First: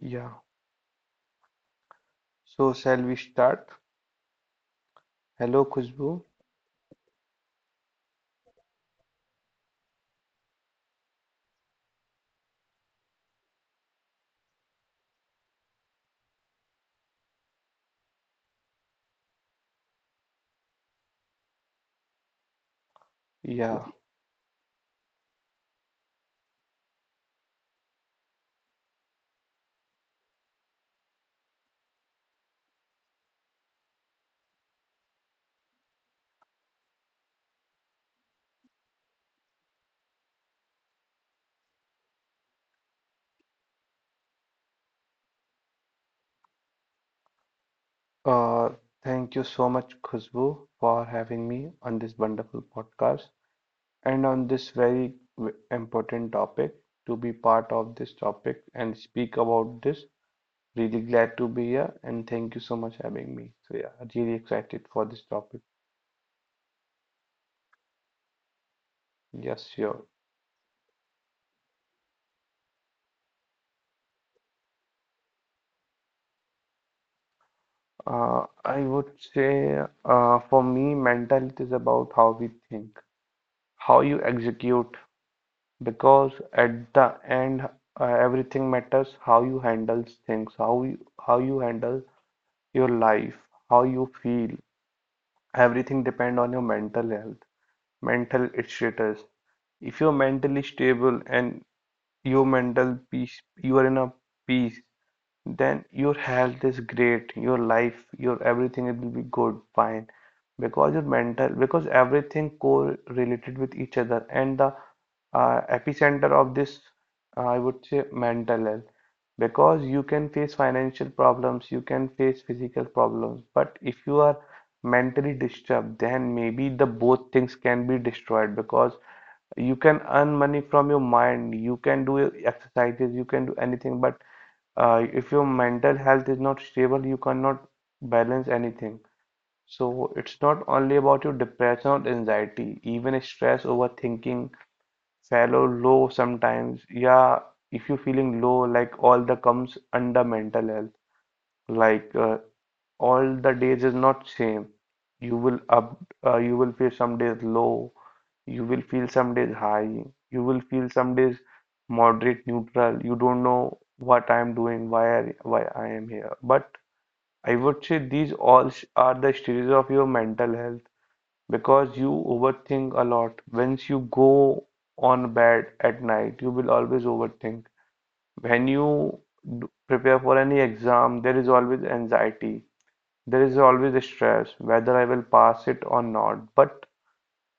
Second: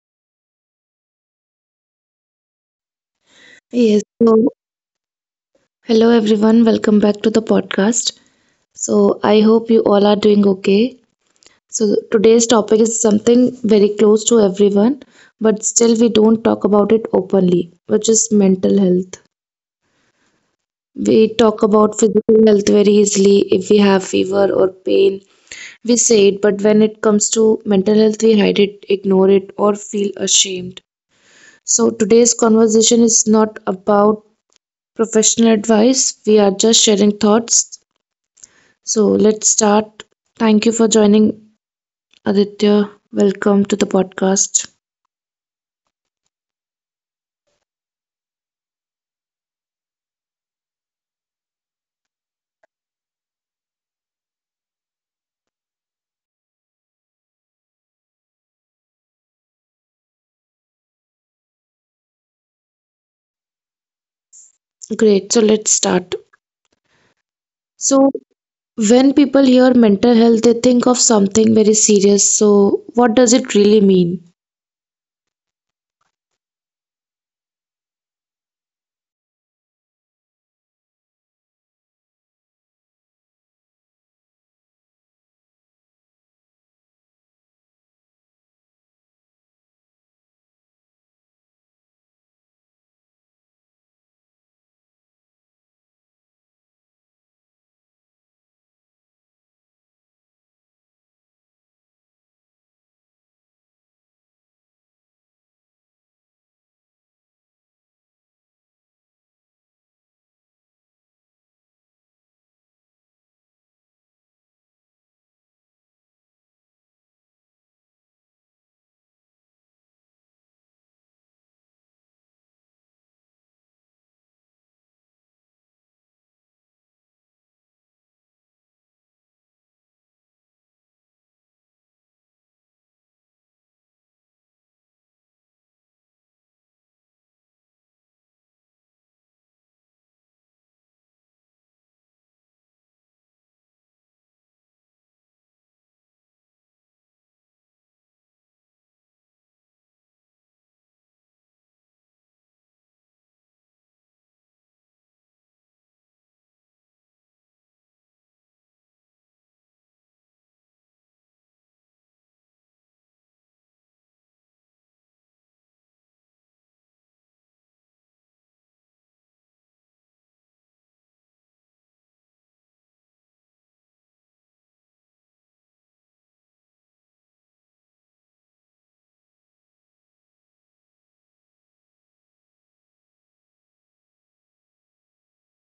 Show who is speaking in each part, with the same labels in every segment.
Speaker 1: Yeah. So shall we start? Hello,
Speaker 2: Yes,
Speaker 1: Khushbu.
Speaker 2: so hello everyone, welcome back to the podcast. So, I hope you all are doing okay. So, today's topic is something very close to everyone, but still we don't talk about it openly, which is mental health. We talk
Speaker 1: Yeah.
Speaker 2: about physical health very easily if we have fever or pain. We say it, but when it comes to mental health, we hide it, ignore it, or feel ashamed. So, today's conversation is not about professional advice. We are just sharing thoughts. So let's start. Thank you for joining, Aditya. Welcome to the podcast.
Speaker 1: Uh, thank you so much, Khushbu, for having me on this wonderful podcast and on this very important topic. To be part of this topic and speak about this. Really glad to be here and thank you so much having me. So yeah, really excited for this topic.
Speaker 2: Great. So let's start.
Speaker 1: Yes, sure.
Speaker 2: So, when people hear mental health, they think of something very serious. So, what does it really mean?
Speaker 1: I would say, for me, mental health is about how we think, how you execute, because at the end, everything matters how you handle things, how you handle your life, how you feel. Everything depend on your mental health, mental status. If you're mentally stable and your mental peace, you are in a peace, then your health is great, your life, your everything it will be good, fine. Because your mental, because everything correlated with each other, and the epicenter of this, I would say, mental health. Because you can face financial problems, you can face physical problems, but if you are mentally disturbed, then maybe the both things can be destroyed because you can earn money from your mind, you can do exercises, you can do anything. But if your mental health is not stable, you cannot balance anything. So it's not only about your depression or anxiety, even stress, overthinking, fellow low sometimes. Yeah, if you're feeling low, like all the comes under mental health, like all the days is not same. You will up, you will feel some days low, you will feel some days high, you will feel some days moderate, neutral. You don't know what I am doing, why I am here. But I would say these all are the stages of your mental health because you overthink a lot. Once you go on bed at night, you will always overthink. When you prepare for any exam, there is always anxiety. There is always a stress whether I will pass it or not. But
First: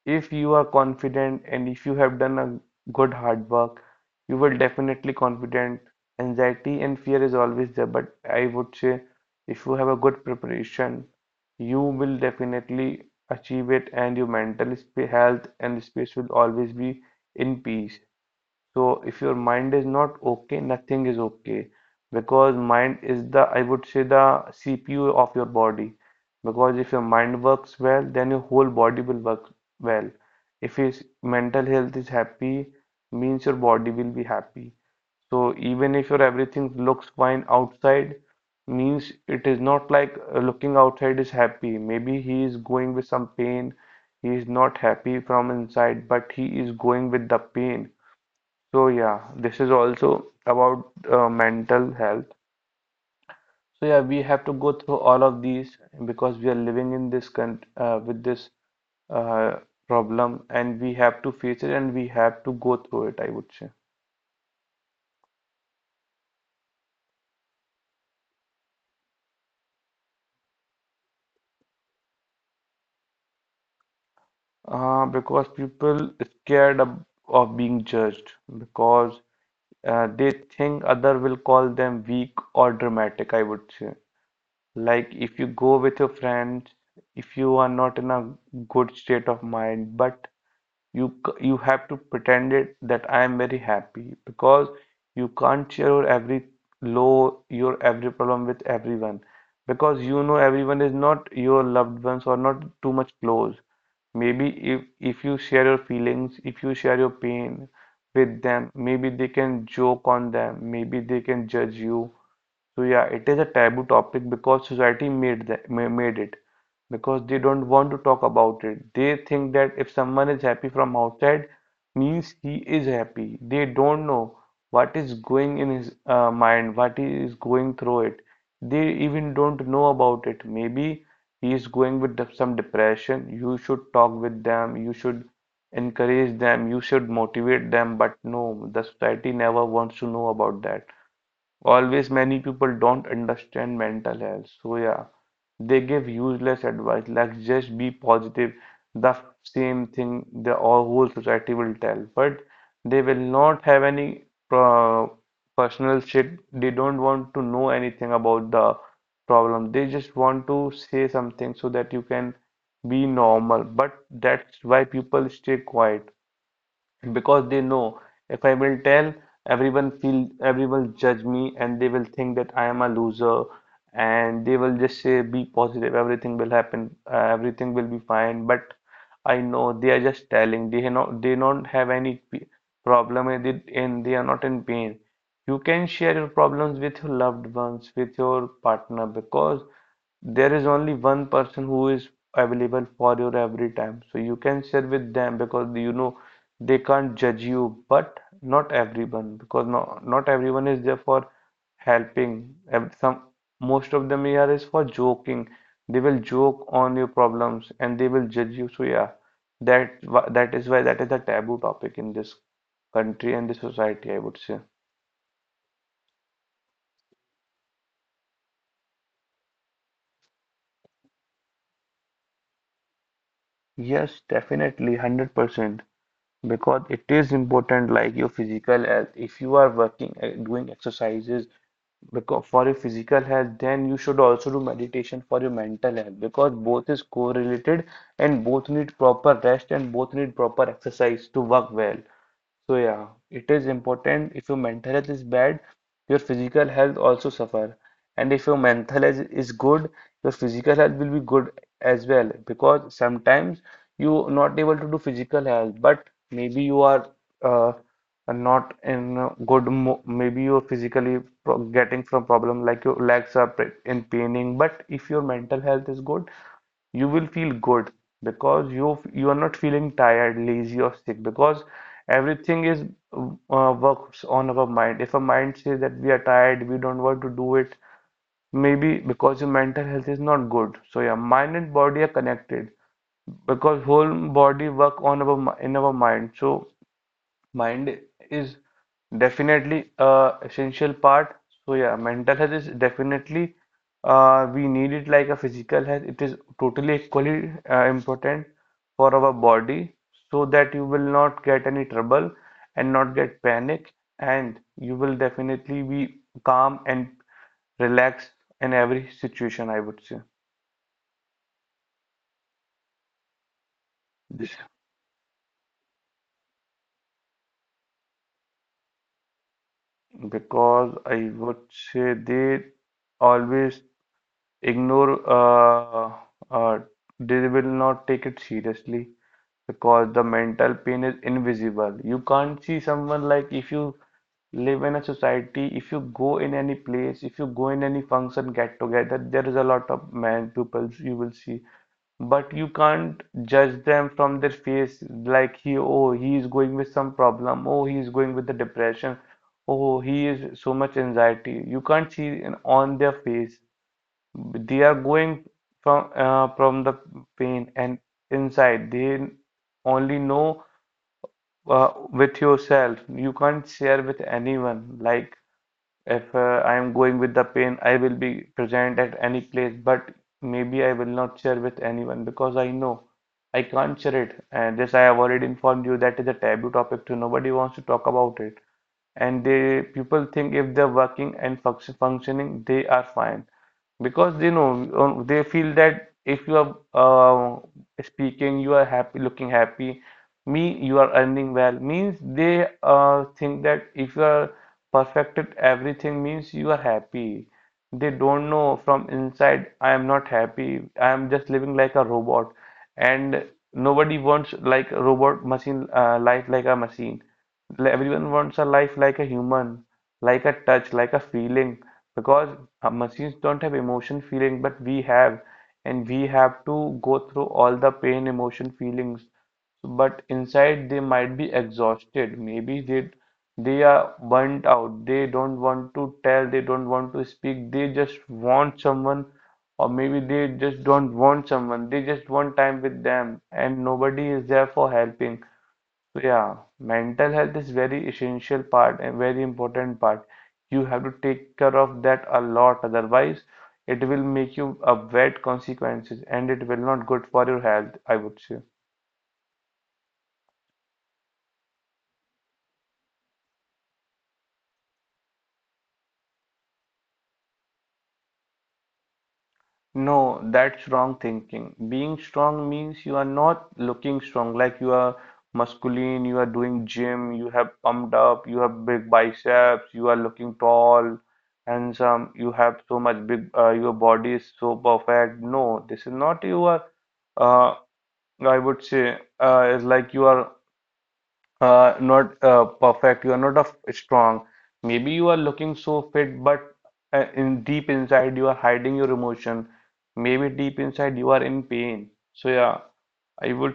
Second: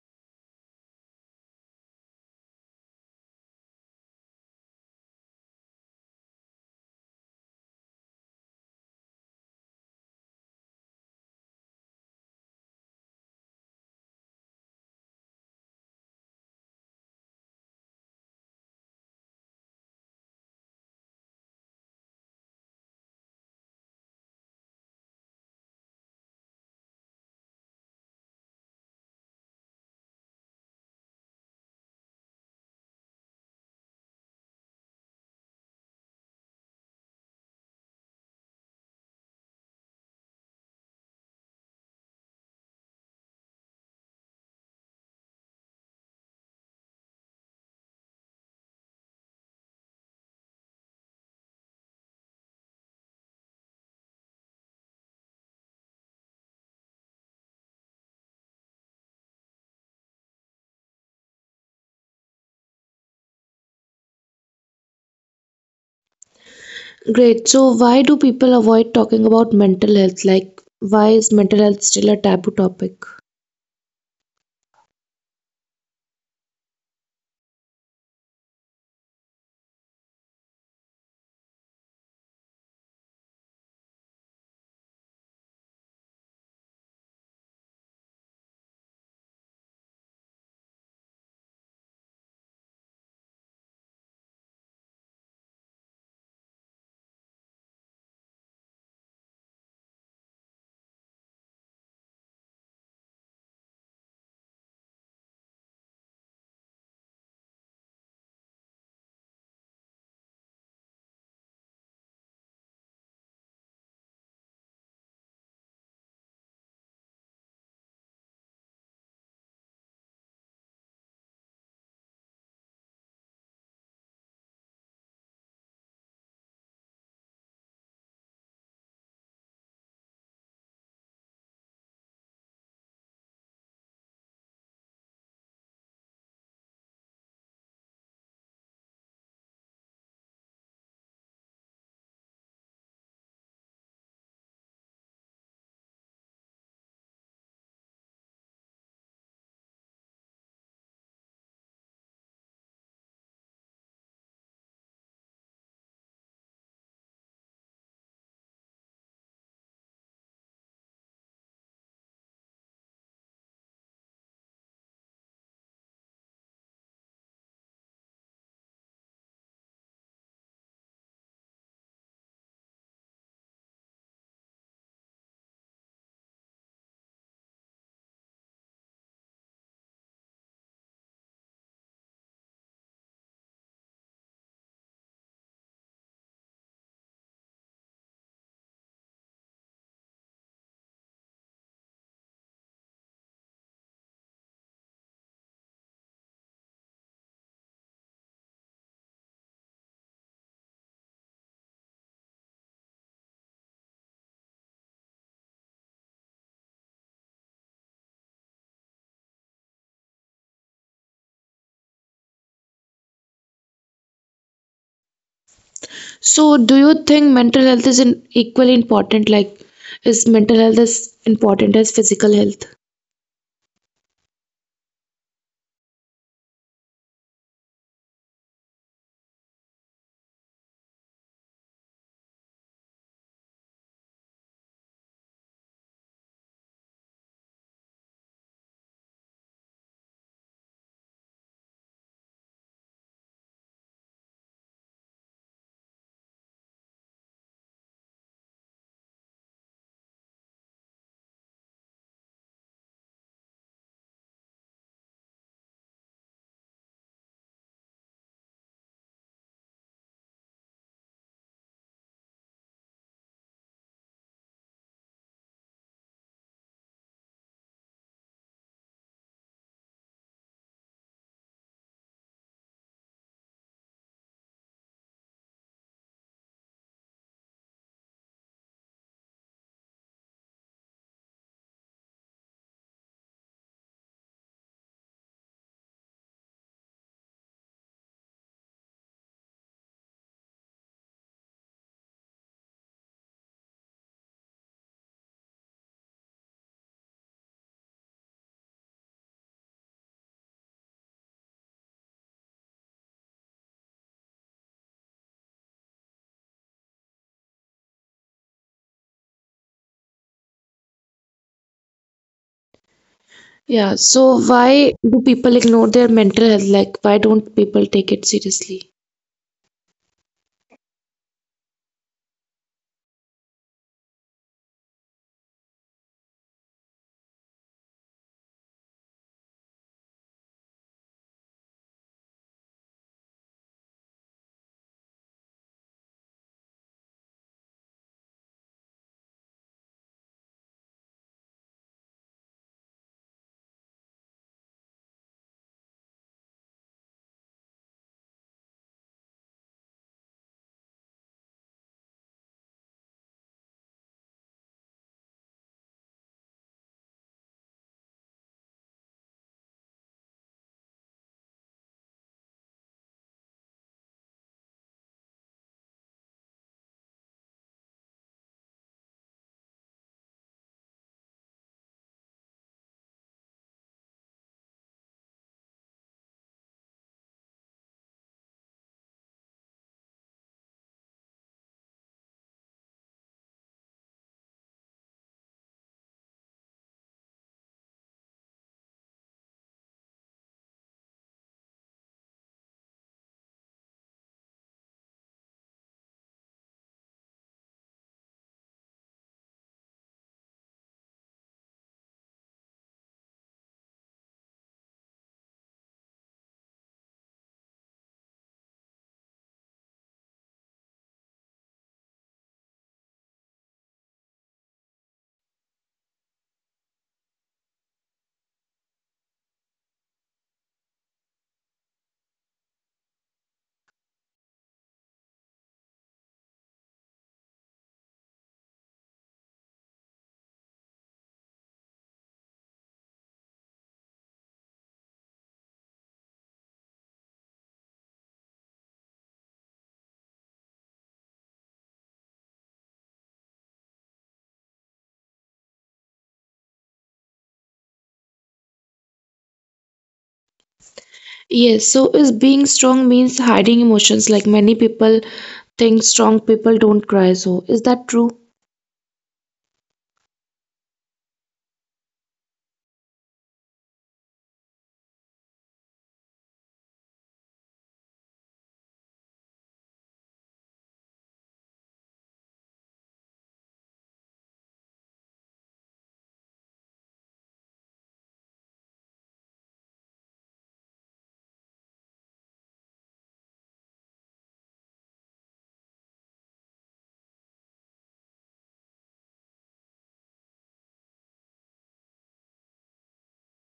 Speaker 1: if you are confident and if you have done a good hard work, you will definitely confident. Anxiety and fear is always there, but I would say if you have a good preparation, you will definitely achieve it and your mental sp health and space will always be in peace. So if your mind is not okay, nothing is okay because mind is the, I would say, the CPU of your body. Because if your mind works well, then your whole body will work well. If your mental health is happy, means your body will be happy. So even if your everything looks fine outside, means it is not like looking outside is happy. Maybe he is going with some pain, he is not happy from inside, but he is going with the pain. So yeah, this is also about mental health. So yeah, we have to go through all of these because we are living in this con with this uh, problem, and we have to face it, and we have to go through it, I would say.
Speaker 2: Great. So, why do people avoid talking about mental health? Like, why is mental health still a taboo topic?
Speaker 1: Because people is scared of being judged because they think other will call them weak or dramatic. I would say, like if you go with your friends, if you are not in a good state of mind, but You you have to pretend it that I am very happy because you can't share your every low, your every problem with everyone because you know everyone is not your loved ones or not too much close. Maybe if you share your feelings, if you share your pain with them, maybe they can joke on them, maybe they can judge you. So yeah, it is a taboo topic because society made that made it because they don't want to talk about it. They think that if someone is happy from outside, means he is happy. They don't know what is going in his mind, what he is going through it. They even don't know about it. Maybe he is going with some depression. You should talk with them. You should encourage them. You should motivate them. But no, the society never wants to know about that. Always many people don't understand mental health. So yeah, they give useless advice like just be positive, the same thing the all whole society will tell. But they will not have any uh, personal shit. They don't want to know anything about the problem. They just want to say something so that you can be normal. But that's why people stay quiet because they know if I will tell, everyone feel everyone judge me and they will think that I am a loser and they will just say be positive, everything will happen, everything will be fine. But I know they are just telling, they not they don't have any problem with it and they are not in pain. You can share your problems with your loved ones, with your partner, because there is only one person who is available for your every time so you can share with them because you know they can't judge you but not everyone because not everyone is there for helping. Some most of them here is for joking. They will joke on your problems and they will judge you. So yeah, that is why that is a taboo topic in this country and the society, I would say.
Speaker 2: So, do you think mental health is, in, equally important? Like, is mental health as important as physical health?
Speaker 1: Yes, definitely 100% because it is important like your physical health. If you are working, doing exercises because for your physical health, then you should also do meditation for your mental health because both is correlated and both need proper rest and both need proper exercise to work well. So yeah, it is important. If your mental health is bad, your physical health also suffer. And if your mental health is good, your physical health will be good as well. Because sometimes you not able to do physical health, but maybe you are uh, and not in a good mo maybe you're physically getting from problem like your legs are in paining but if your mental health is good you will feel good because you are not feeling tired, lazy or sick because everything is works on our mind. If a mind says that we are tired, we don't want to do it maybe because your mental health is not good. So yeah, mind and body are connected because whole body work on our in our mind. So mind is definitely a essential part. So yeah, mental health is definitely we need it like a physical health. It is totally equally important for our body so that you will not get any trouble and not get panic and you will definitely be calm and relaxed in every situation, I would say.
Speaker 2: Yeah, so
Speaker 1: This
Speaker 2: why do people ignore their mental health? Like, why don't people take it seriously?
Speaker 1: because I would say they always ignore uh, they will not take it seriously because the mental pain is invisible. You can't see someone. Like if you live in a society, if you go in any place, if you go in any function get together, there is a lot of man pupils you will see. But you can't judge them from their face like he, oh, he is going with some problem, oh, he is going with the depression, oh, he is so much anxiety. You can't see in, on their face. They are going from the pain and inside. They only know with yourself. You can't share with anyone. Like if I am going with the pain, I will be present at any place, but maybe I will not share with anyone because I know I can't share it. And this I have already informed you that is a taboo topic too. Nobody wants to talk about it and they people think if they're working and function, functioning they are fine because they know they feel that if you are speaking you are happy looking happy me you are earning well means they think that if you are perfected everything means you are happy. They don't know from inside I am not happy, I am just living like a robot and nobody wants like a robot machine life like a machine like, everyone wants a life like a human, like a touch, like a feeling, because machines don't have emotion, feeling, but we have, and we have to go through all the pain, emotion, feelings. But inside, they might be exhausted. Maybe they are burnt out. They don't want to tell. They don't want to speak. They just want someone, or maybe they just don't want someone. They just want time with them, and nobody is there for helping. So yeah, mental health is very essential part and very important part. You have to take care of that a lot, otherwise it will make you a bad consequences and it will not good for your health, I would say.
Speaker 2: Yes, so is being strong means hiding emotions. Like, many people think strong people don't cry. So, is that true?
Speaker 1: No, that's wrong thinking. Being strong means you are not looking strong, like you are musculine, you are doing gym, you have pumped up, you have big biceps, you are looking tall, handsome, you have so much big, your body is so perfect. No, this is not you are uh, I would say is like you are not perfect, you are not a strong. Maybe you are looking so fit, but in deep inside you are hiding your emotion. Maybe deep inside you are in pain. So yeah, I would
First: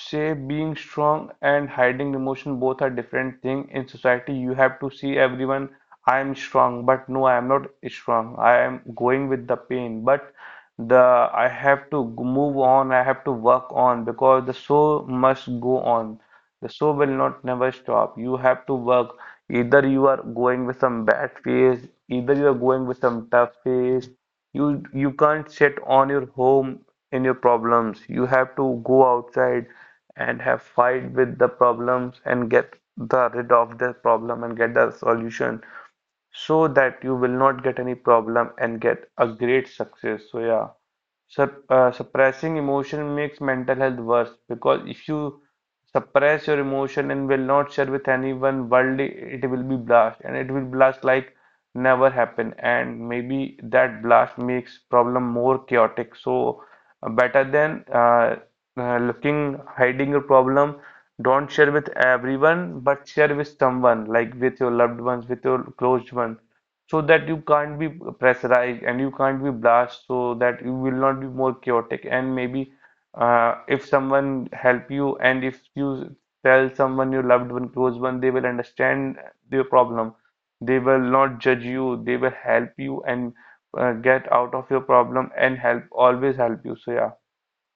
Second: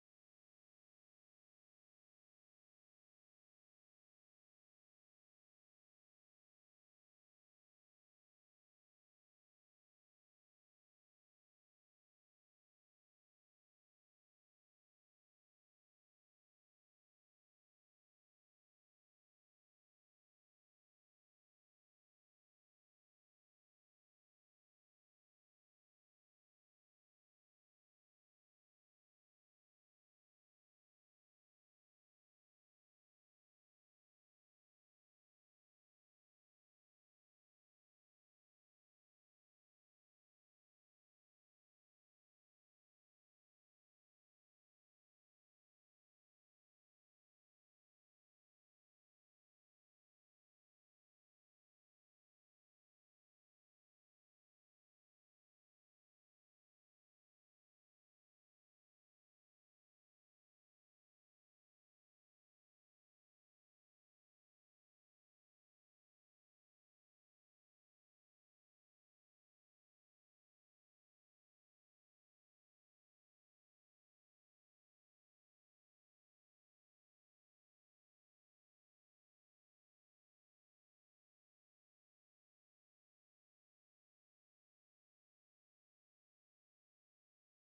Speaker 1: say being strong and hiding emotion both are different thing. In society you have to see everyone, I am strong, but no, I am not strong. I am going with the pain, but the I have to move on. I have to work on because the show must go on. The show will not never stop. You have to work. Either you are going with some bad phase, either you are going with some tough phase. You can't sit on your home in your problems. You have to go outside and have fight with the problems and get the rid of the problem and get the solution so that you will not get any problem and get a great success. So yeah, suppressing emotion makes mental health worse because if you suppress your emotion and will not share with anyone worldly, it will be blast and it will blast like never happen. And maybe that blast makes problem more chaotic. So uh, better than uh, hiding your problem. Don't share with everyone, but share with someone, like with your loved ones, with your close one so that you can't be pressurized and you can't be blast so that you will not be more chaotic. And maybe if someone help you, and if you tell someone your loved one close one, they will understand your problem. They will not judge you, they will help you, and get out of your problem and help always help you. So yeah,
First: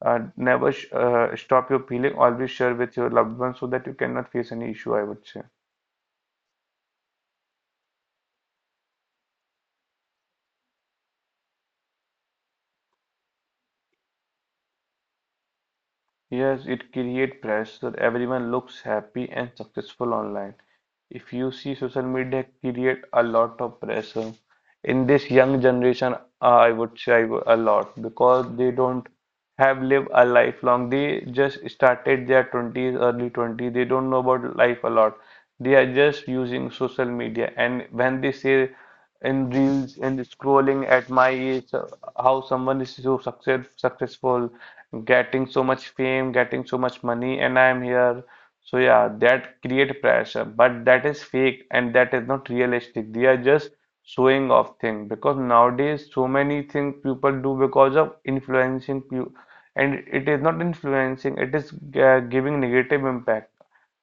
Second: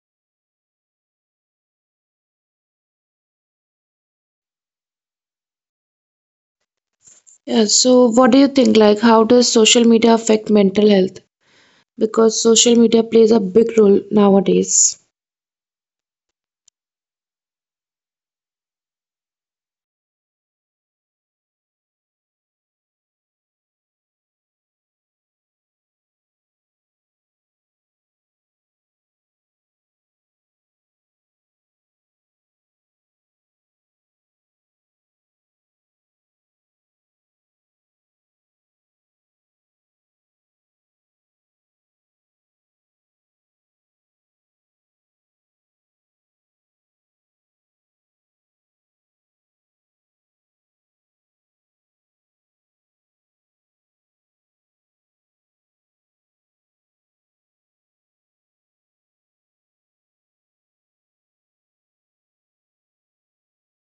Speaker 1: never sh stop your feeling, always share with your loved one so that you cannot face any issue, I would say.
Speaker 2: Yeah, so what do you think? Like, how does social media affect mental health? Because social media plays a big role nowadays.
Speaker 1: Yes, it creates pressure. Everyone looks happy and successful online. If you see, social media create a lot of pressure in this young generation, I would say a lot, because they don't have lived a lifelong. They just started their 20s, early 20s. They don't know about life a lot. They are just using social media, and when they say in reels and scrolling at my age, how someone is so successful, getting so much fame, getting so much money, and I am here. So yeah, that create pressure, but that is fake and that is not realistic. They are just showing off thing, because nowadays so many things people do because of influencing you, and it is not influencing, it is giving negative impact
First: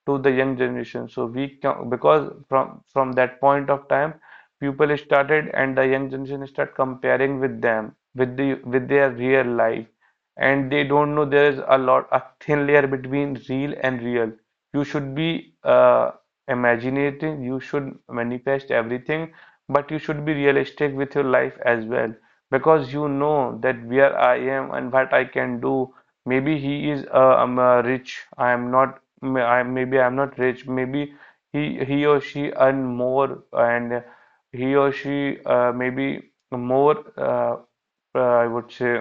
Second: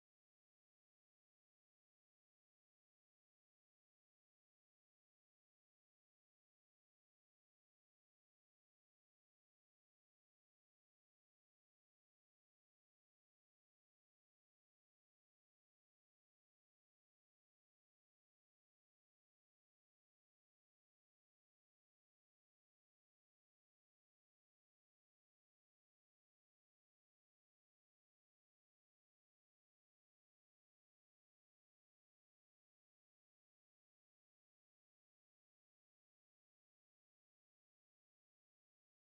Speaker 1: to the young generation. So we can, because from that point of time, people started and the young generation start comparing with them, with their real life, and they don't know there's a lot a thin layer between real and real. You should be imaginating, you should manifest everything, but you should be realistic with your life as well, because you know that where I am and what I can do. Maybe he is rich, I am not maybe I'm not rich. Maybe he or she earn more, and he or she maybe more I would say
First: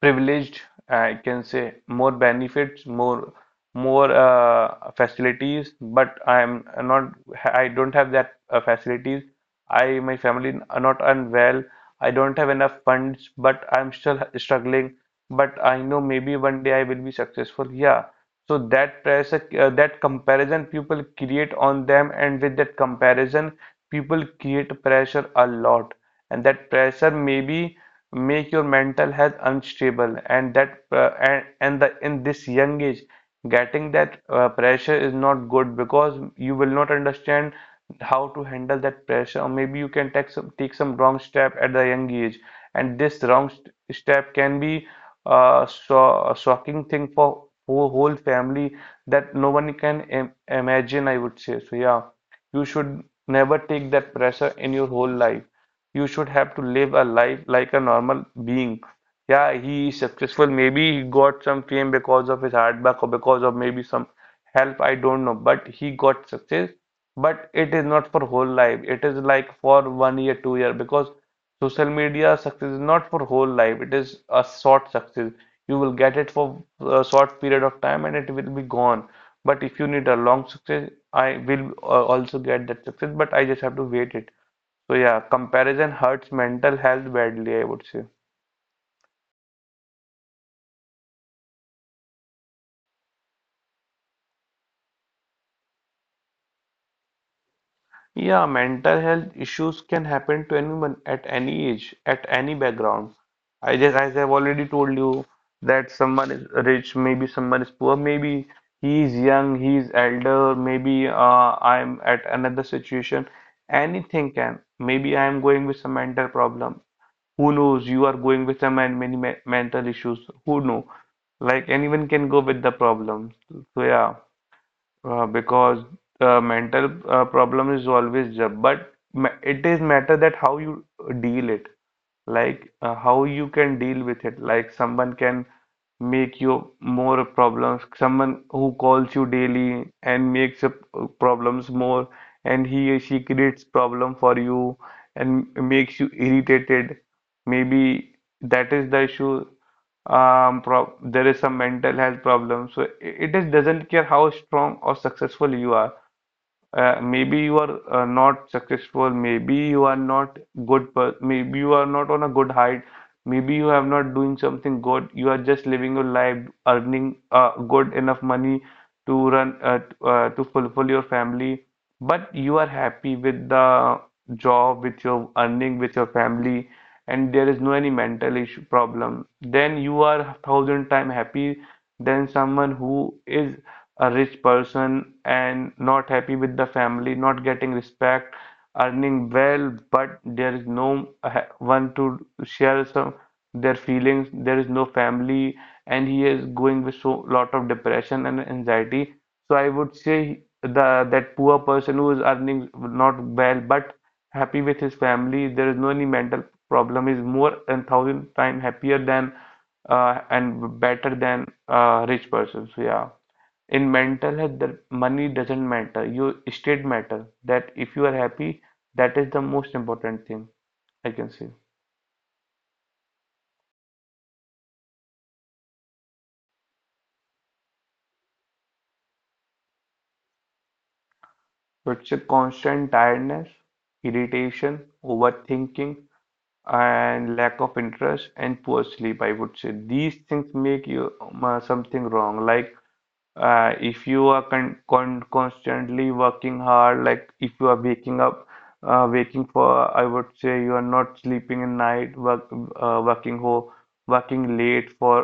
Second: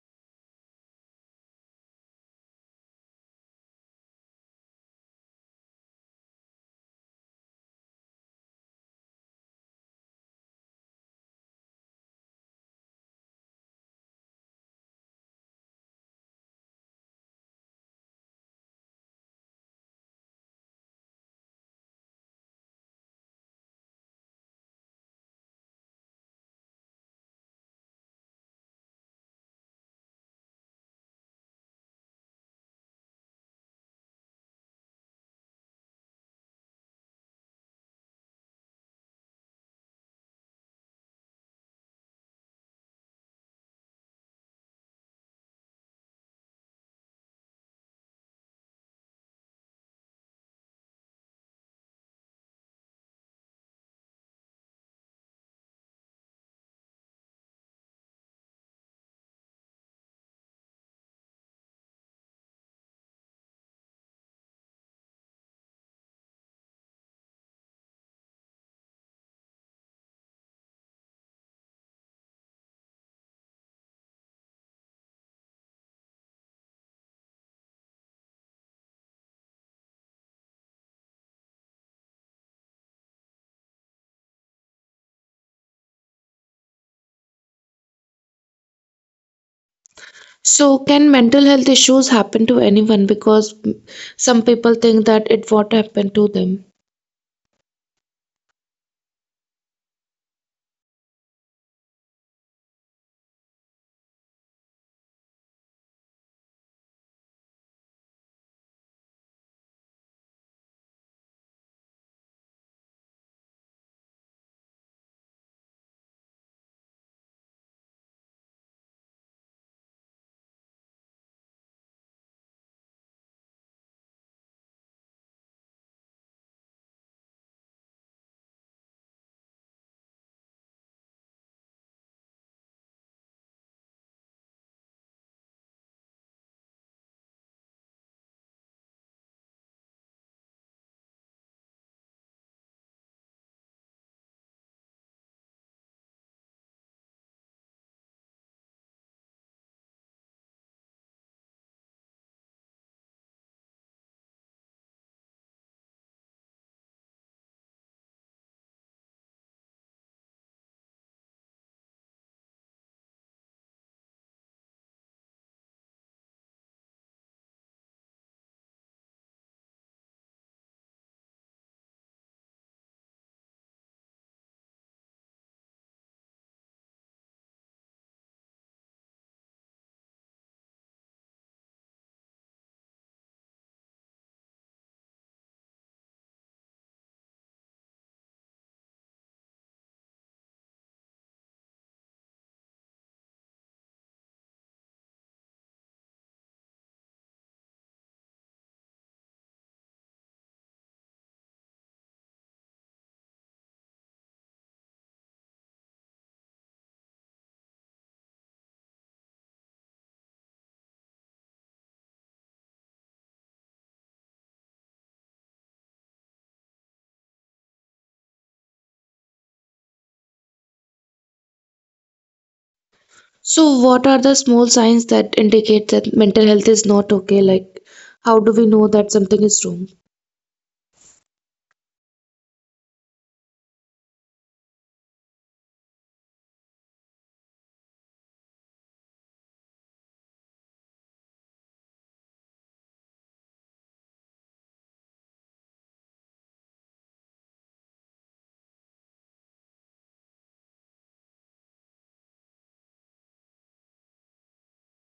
Speaker 1: privileged, I can say more benefits, more facilities, but I'm not, I don't have that facilities. My family are not unwell. I don't have enough funds, but I'm still struggling. But I know maybe one day I will be successful. Yeah. So that that comparison people create on them, and with that comparison, people create pressure a lot, and that pressure maybe make your mental health unstable, and that and the in this young age getting that pressure is not good, because you will not understand how to handle that pressure, or maybe you can take some wrong step at the young age. And this wrong st step can be so a shocking thing for whole family that no one can im imagine, I would say. So yeah, you should never take that pressure in your whole life. You should have to live a life like a normal being. Yeah, he is successful. Maybe he got some fame because of his hard work or because of maybe some help. I don't know. But he got success. But it is not for whole life. It is like for one year, 2 year. Because social media success is not for whole life. It is a short success. You will get it for a short period of time and it will be gone. But if you need a long success, I will also get that success. But I just have to wait it. So yeah, comparison hurts mental health badly, I would say.
Speaker 2: So, can mental health issues happen to anyone? Because some people think that it won't happen to them.
Speaker 1: Yeah, mental health issues can happen to anyone at any age, at any background. I just, as I've already told you, that someone is rich, maybe someone is poor, maybe he is young, he is elder, maybe I'm at another situation. Anything can. Maybe I am going with some mental problem. Who knows? You are going with some and many me mental issues. Who know? Like anyone can go with the problem. So yeah. Uh, because mental problem is always there, but it is matter that how you deal it, like how you can deal with it. Like someone can make you more problems, someone who calls you daily and makes up problems more, and he or she creates problem for you and makes you irritated. Maybe that is the issue. Prob There is some mental health problem. So it is doesn't care how strong or successful you are. Maybe you are not successful, maybe you are not good, per maybe you are not on a good height, maybe you have not doing something good. You are just living your life, earning good enough money to run to fulfill your family, but you are happy with the job, with your earning, with your family, and there is no any mental issue problem. Then you are thousand time happy than someone who is a rich person and not happy with the family, not getting respect, earning well, but there is no one to share some their feelings, there is no family, and he is going with so lot of depression and anxiety. So I would say, the that poor person who is earning not well but happy with his family, there is no any mental problem, is more than thousand times happier than and better than a rich person. So yeah, in mental health the money doesn't matter, your state matter, that if you are happy, that is the most important thing, I can say.
Speaker 2: So, what are the small signs that indicate that mental health is not okay? Like, how do we know that something is wrong?
Speaker 1: So it's a constant tiredness, irritation, overthinking, and lack of interest, and poor sleep, I would say these things make you something wrong. Like, if you are constantly working hard, like if you are waking up, waking for, I would say, you are not sleeping at night, working ho working late for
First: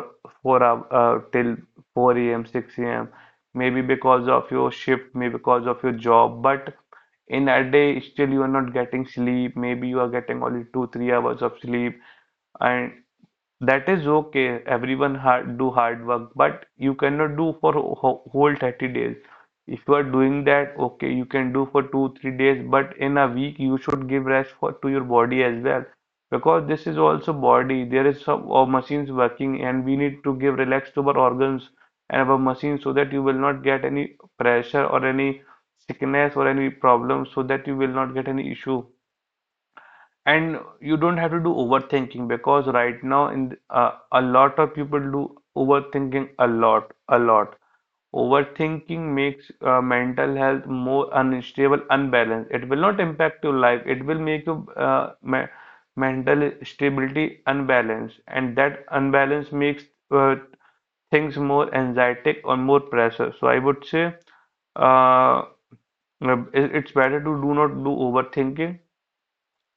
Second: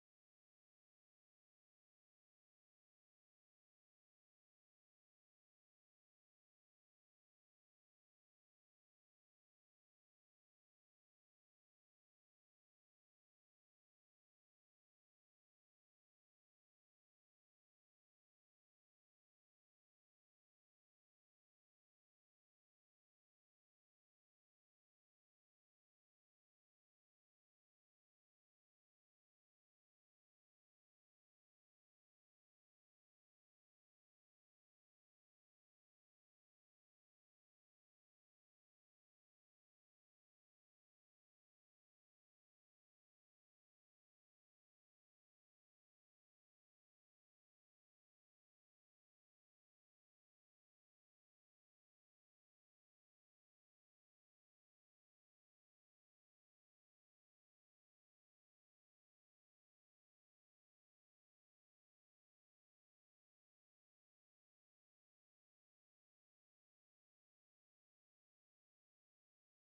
Speaker 1: 4 hour, till 4 a.m., 6 a.m., maybe because of your shift, maybe because of your job, but in a day still you are not getting sleep, maybe you are getting only two, 3 hours of sleep. And that is okay. Everyone hard, do hard work, but you cannot do for whole 30 days. If you are doing that, okay, you can do for two, 3 days, but in a week you should give rest for to your body as well. Because this is also body. There is some machines working and we need to give relax to our organs and our machines so that you will not get any pressure or any sickness or any problem, so that you will not get any issue and you don't have to do overthinking. Because right now a lot of people do overthinking a lot. A lot overthinking makes mental health more unstable, unbalanced. It will not impact your life, it will make your mental stability unbalanced, and that unbalance makes uh, things more anxietic or more pressure. So I would say uh, it's better to do not do overthinking,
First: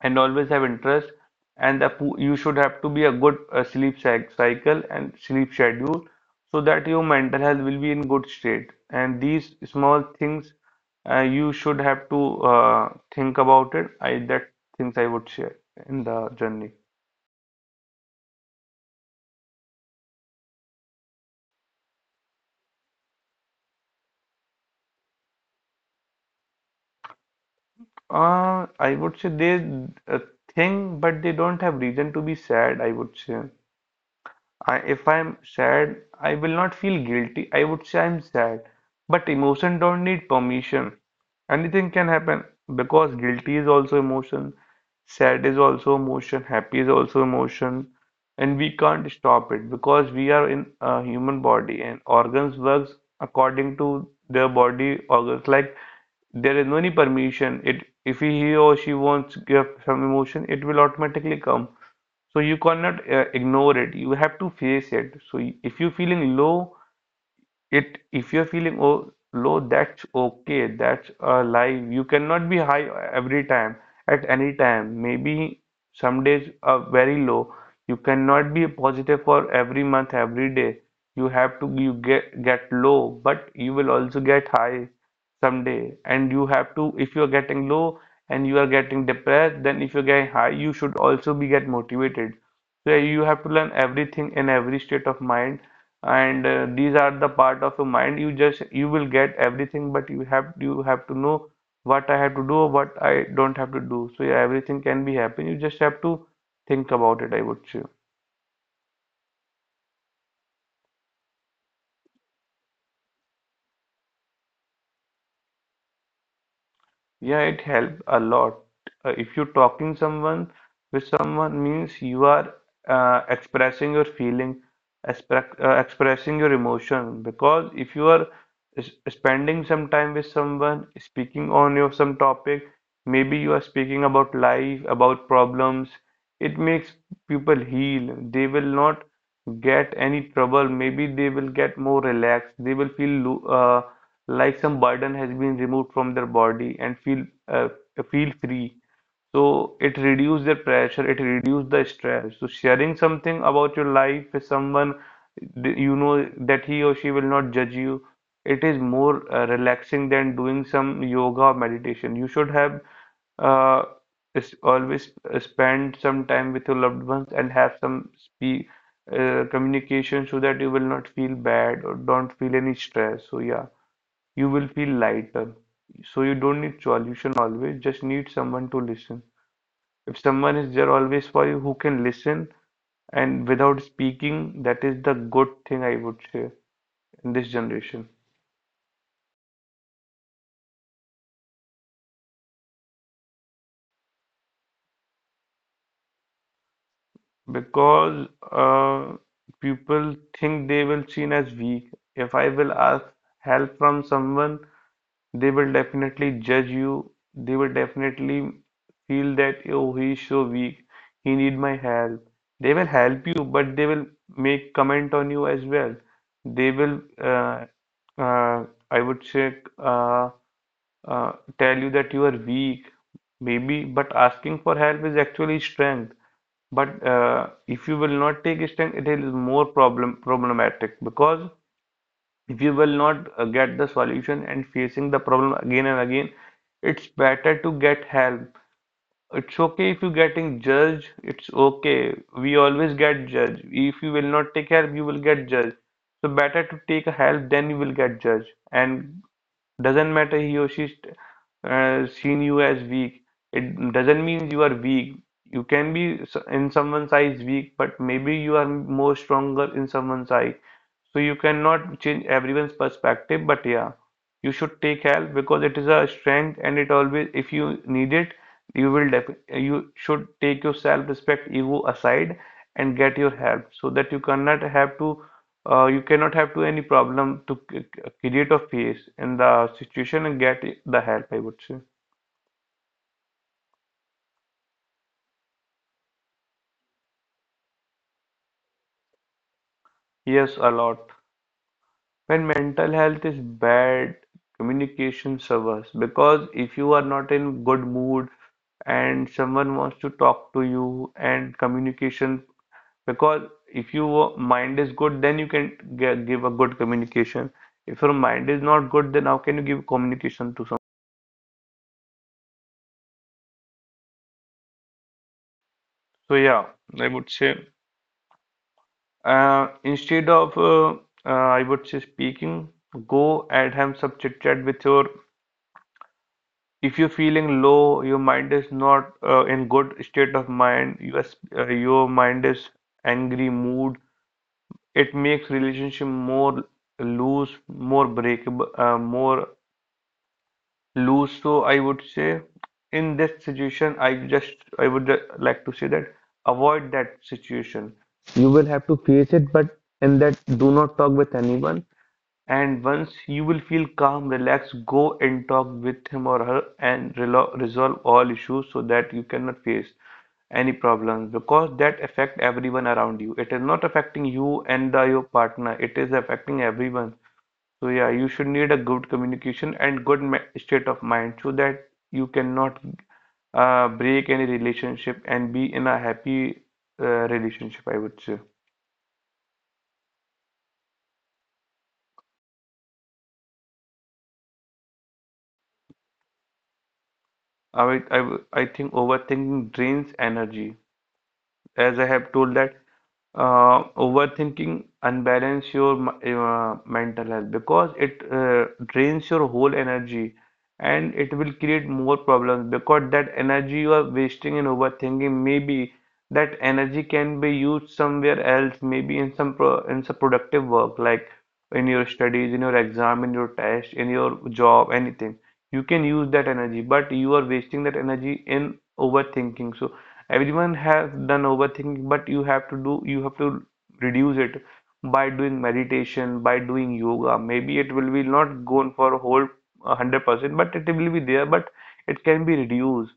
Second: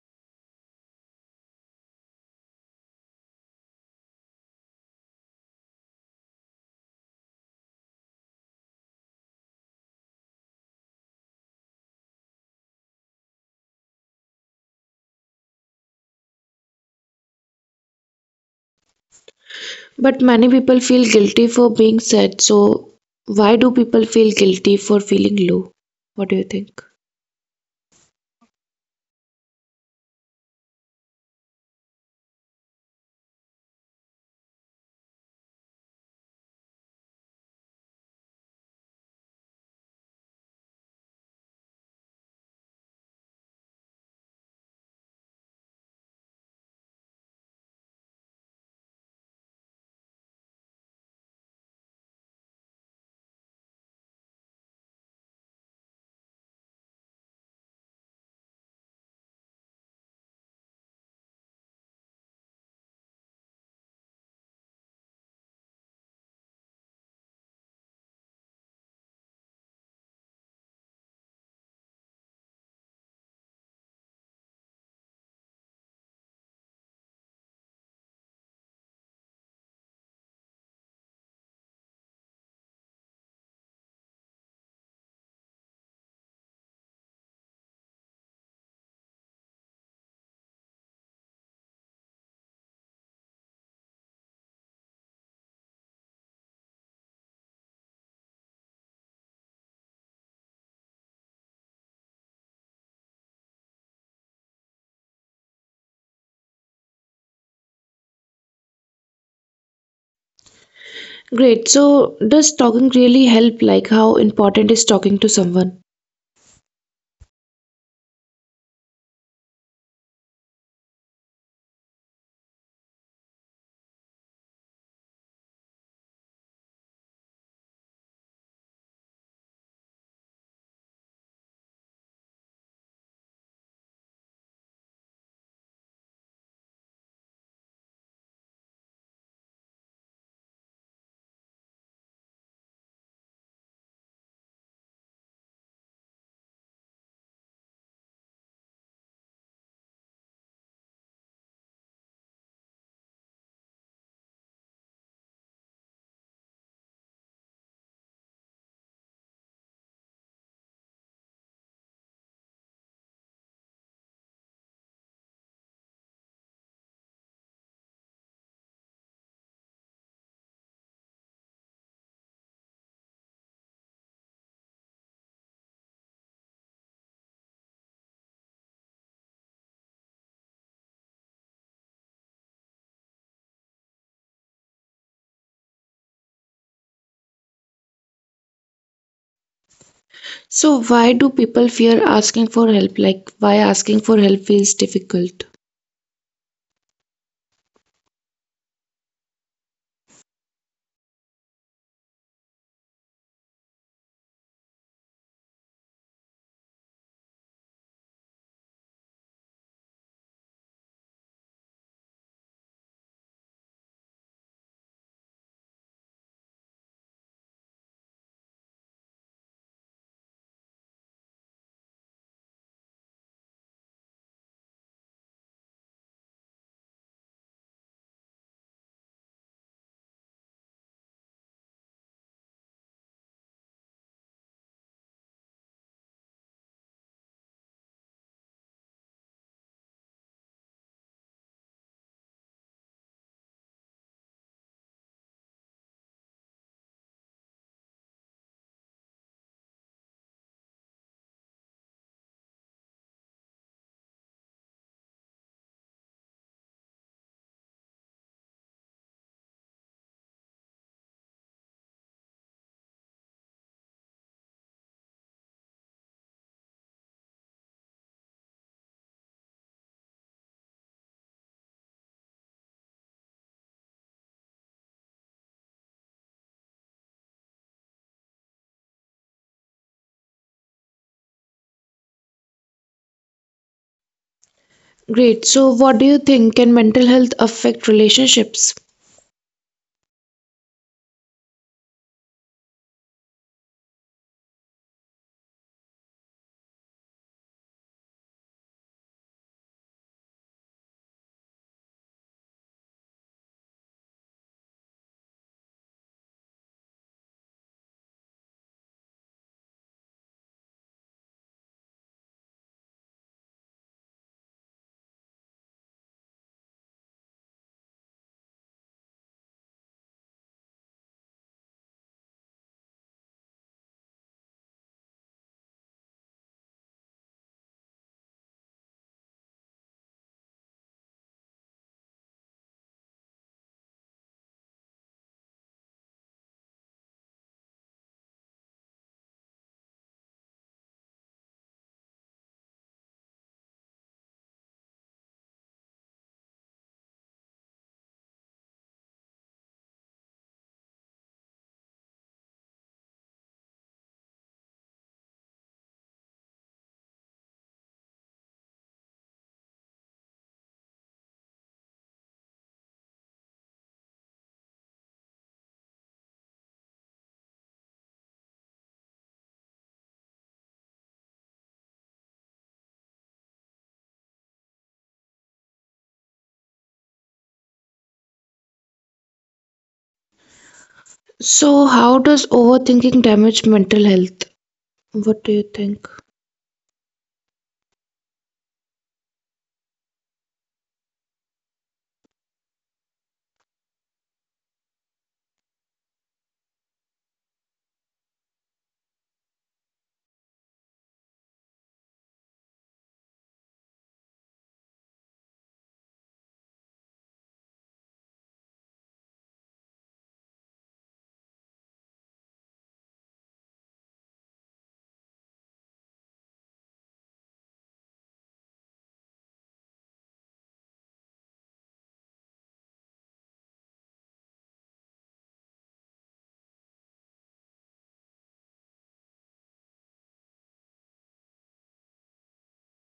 Speaker 1: and always have interest. And the you should have to be a good sleep cycle and sleep schedule so that your mental health will be in good state. And these small things you should have to think about it, I that things I would share in the journey.
Speaker 2: But many people feel guilty for being sad. So, why do people feel guilty for feeling low? What do you think?
Speaker 1: I would say they uh, think but they don't have reason to be sad, I would say. If I'm sad, I will not feel guilty. I would say I'm sad. But emotion don't need permission. Anything can happen because guilty is also emotion, sad is also emotion, happy is also emotion, and we can't stop it because we are in a human body and organs works according to their body organs. Like, there is no any permission. It if he or she wants give some emotion, it will automatically come. So you cannot ignore it. You have to face it. So if you're feeling low, it if you're feeling oh, low, that's okay. That's a life. You cannot be high every time, at any time. Maybe some days are very low. You cannot be positive for every month, every day. You have to you get low, but you will also get high someday. And you have to, if you are getting low and you are getting depressed, then if you're getting high you should also be get motivated. So you have to learn everything in every state of mind, and these are the part of your mind. You just, you will get everything, but you have to know what I have to do, what I don't have to do. So yeah, everything can be happen. You just have to think about it, I would say.
Speaker 2: Great. So, does talking really help? Like, how important is talking to someone?
Speaker 1: Yeah, it helps a lot. If you're talking someone, with someone, means you are expressing your feeling, expressing your emotion. Because if you are spending some time with someone, speaking on your some topic, maybe you are speaking about life, about problems, it makes people heal. They will not get any trouble. Maybe they will get more relaxed. They will feel lo uh, like some burden has been removed from their body and feel feel free. So it reduces their pressure, it reduces the stress. So sharing something about your life with someone, you know that he or she will not judge you. It is more relaxing than doing some yoga or meditation. You should have uh, is always spend some time with your loved ones and have some speak, communication, so that you will not feel bad or don't feel any stress. So yeah. You will feel lighter. So you don't need solution always, just need someone to listen. If someone is there always for you who can listen and without speaking, that is the good thing I would say in this generation.
Speaker 2: So, why do people fear asking for help? Like, why asking for help feels difficult?
Speaker 1: Because people think they will seen as weak. If I will ask help from someone, they will definitely judge you. They will definitely feel that, oh, he is so weak. He need my help. They will help you, but they will make comment on you as well. They will, uh, I would say, uh, tell you that you are weak, maybe, but asking for help is actually strength. But if you will not take strength, it is more problematic because if you will not get the solution and facing the problem again and again, it's better to get help. It's okay if you're getting judged. It's okay, we always get judged. If you will not take help, you will get judged. So better to take a help than you will get judged. And doesn't matter he or she's seen you as weak, it doesn't mean you are weak. You can be in someone's eyes weak, but maybe you are more stronger in someone's eyes. So you cannot change everyone's perspective, but yeah, you should take help because it is a strength. And it always, if you need it, you will def, you should take your self-respect ego aside and get your help so that you cannot have to you cannot have to any problem to create a face in the situation and get the help, I would say.
Speaker 2: Great. So, what do you think? Can mental health affect relationships?
Speaker 1: Yes, a lot. When mental health is bad, communication suffers. Because if you are not in good mood and someone wants to talk to you and communication, because if your mind is good then you can give a good communication. If your mind is not good, then how can you give communication to someone? So yeah, I would say instead of I would say speaking, go and have some chit chat with your. If you're feeling low, your mind is not in good state of mind, you are, your mind is angry mood, it makes relationship more loose, more breakable, more loose. So I would say in this situation, I just, I would like to say that avoid that situation. You will have to face it, but in that do not talk with anyone. And once you will feel calm, relaxed, go and talk with him or her and resolve all issues so that you cannot face any problems. Because that affect everyone around you. It is not affecting you and the, your partner. It is affecting everyone. So yeah, you should need a good communication and good ma state of mind so that you cannot break any relationship and be in a happy relationship, I would say.
Speaker 2: So, how does overthinking damage mental health? What do you think?
Speaker 1: I think overthinking drains energy. As I have told that overthinking unbalance your mental health, because it drains your whole energy and it will create more problems. Because that energy you are wasting in overthinking, maybe that energy can be used somewhere else, maybe in some pro in some productive work, like in your studies, in your exam, in your test, in your job, anything. You can use that energy, but you are wasting that energy in overthinking. So everyone has done overthinking, but you have to do, you have to reduce it by doing meditation, by doing yoga. Maybe it will be not gone for a whole 100%, but it will be there, but it can be reduced.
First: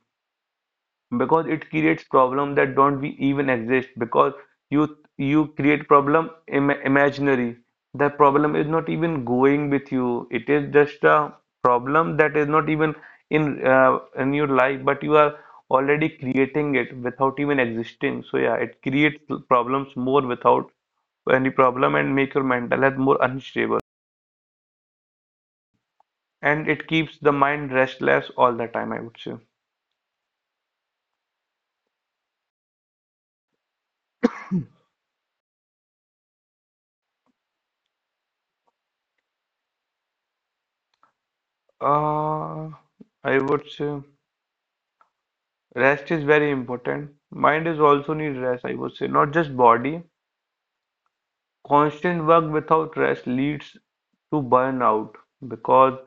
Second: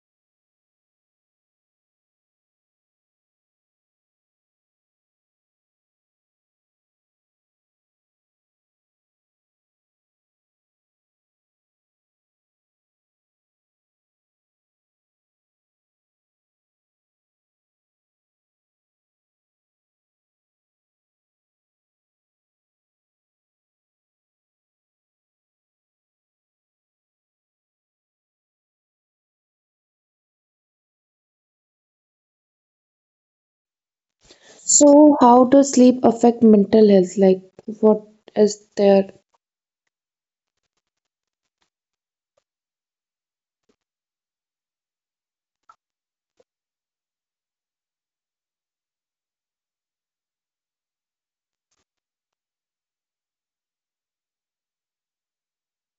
Speaker 1: Because it creates problem that don't be even exist. Because you create problem, Im imaginary, that problem is not even going with you. It is just a problem that is not even in your life, but you are already creating it without even existing. So yeah, it creates problems more without any problem, and make your mental health more unstable, and it keeps the mind restless all the time, I would say.
Speaker 2: So, how does sleep affect mental health? Like, what is there?
Speaker 1: uh I would say rest is very important. Mind is also need rest, I would say, not just body. Constant work without rest leads to burnout, because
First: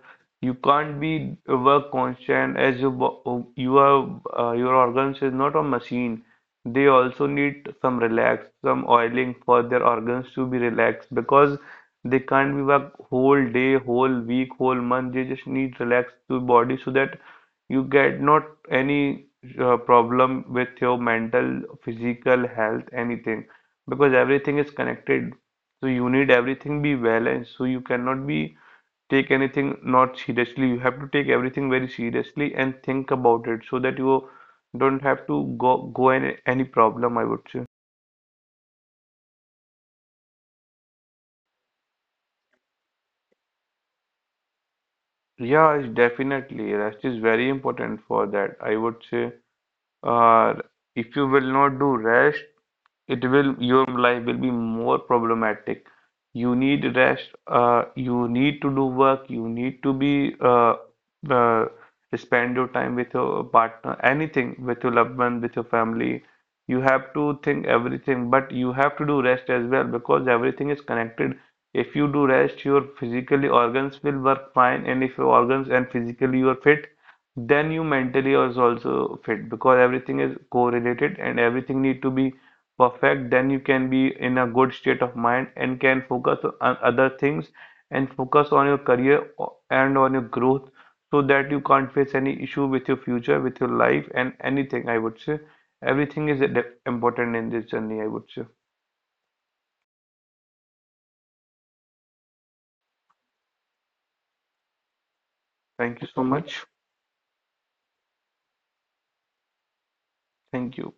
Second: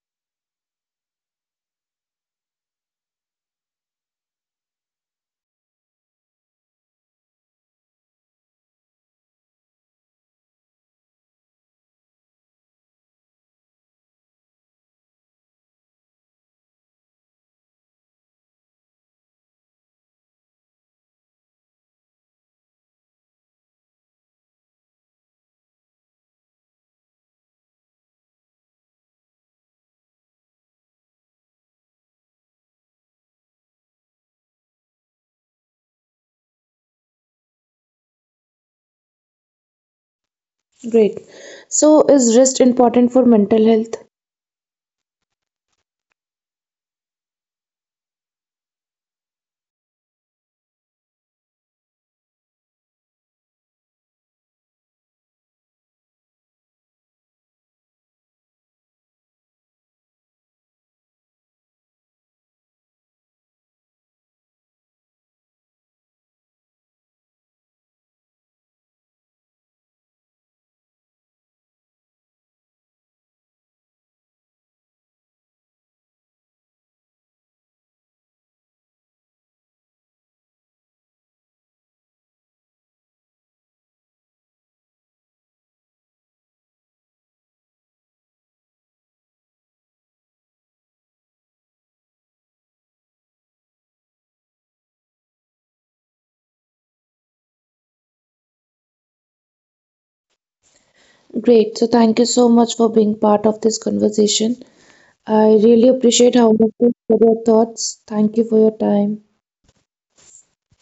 Speaker 1: you can't be work constant as your your organs is not a machine. They also need some relax, some oiling for their organs to be relaxed. Because they can't be work whole day, whole week, whole month. They just need relax to body so that you get not any problem with your mental, physical health, anything. Because everything is connected, so you need everything be balanced. So you cannot be take anything not seriously. You have to take everything very seriously and think about it so that you don't have to go, go any problem, I would say.
Speaker 2: Great. So, is rest important for mental health?
Speaker 1: Yeah, it's definitely. Rest is very important for that. I would say, uh, if you will not do rest, it will, your life will be more problematic. You need rest. You need to do work. You need to be uh, spend your time with your partner, anything, with your loved one, with your family. You have to think everything, but you have to do rest as well because everything is connected. If you do rest, your physically organs will work fine. And if your organs and physically you are fit, then you mentally is also fit. Because everything is correlated and everything need to be perfect, then you can be in a good state of mind and can focus on other things and focus on your career and on your growth so that you can't face any issue with your future, with your life, and anything. I would say everything is important in this journey, I would say.
Speaker 2: Great. So, thank you so much for being part of this conversation. I really
Speaker 1: Thank you so
Speaker 2: appreciate how
Speaker 1: much.
Speaker 2: much you share your thoughts. Thank you for your time.
Speaker 1: Thank you.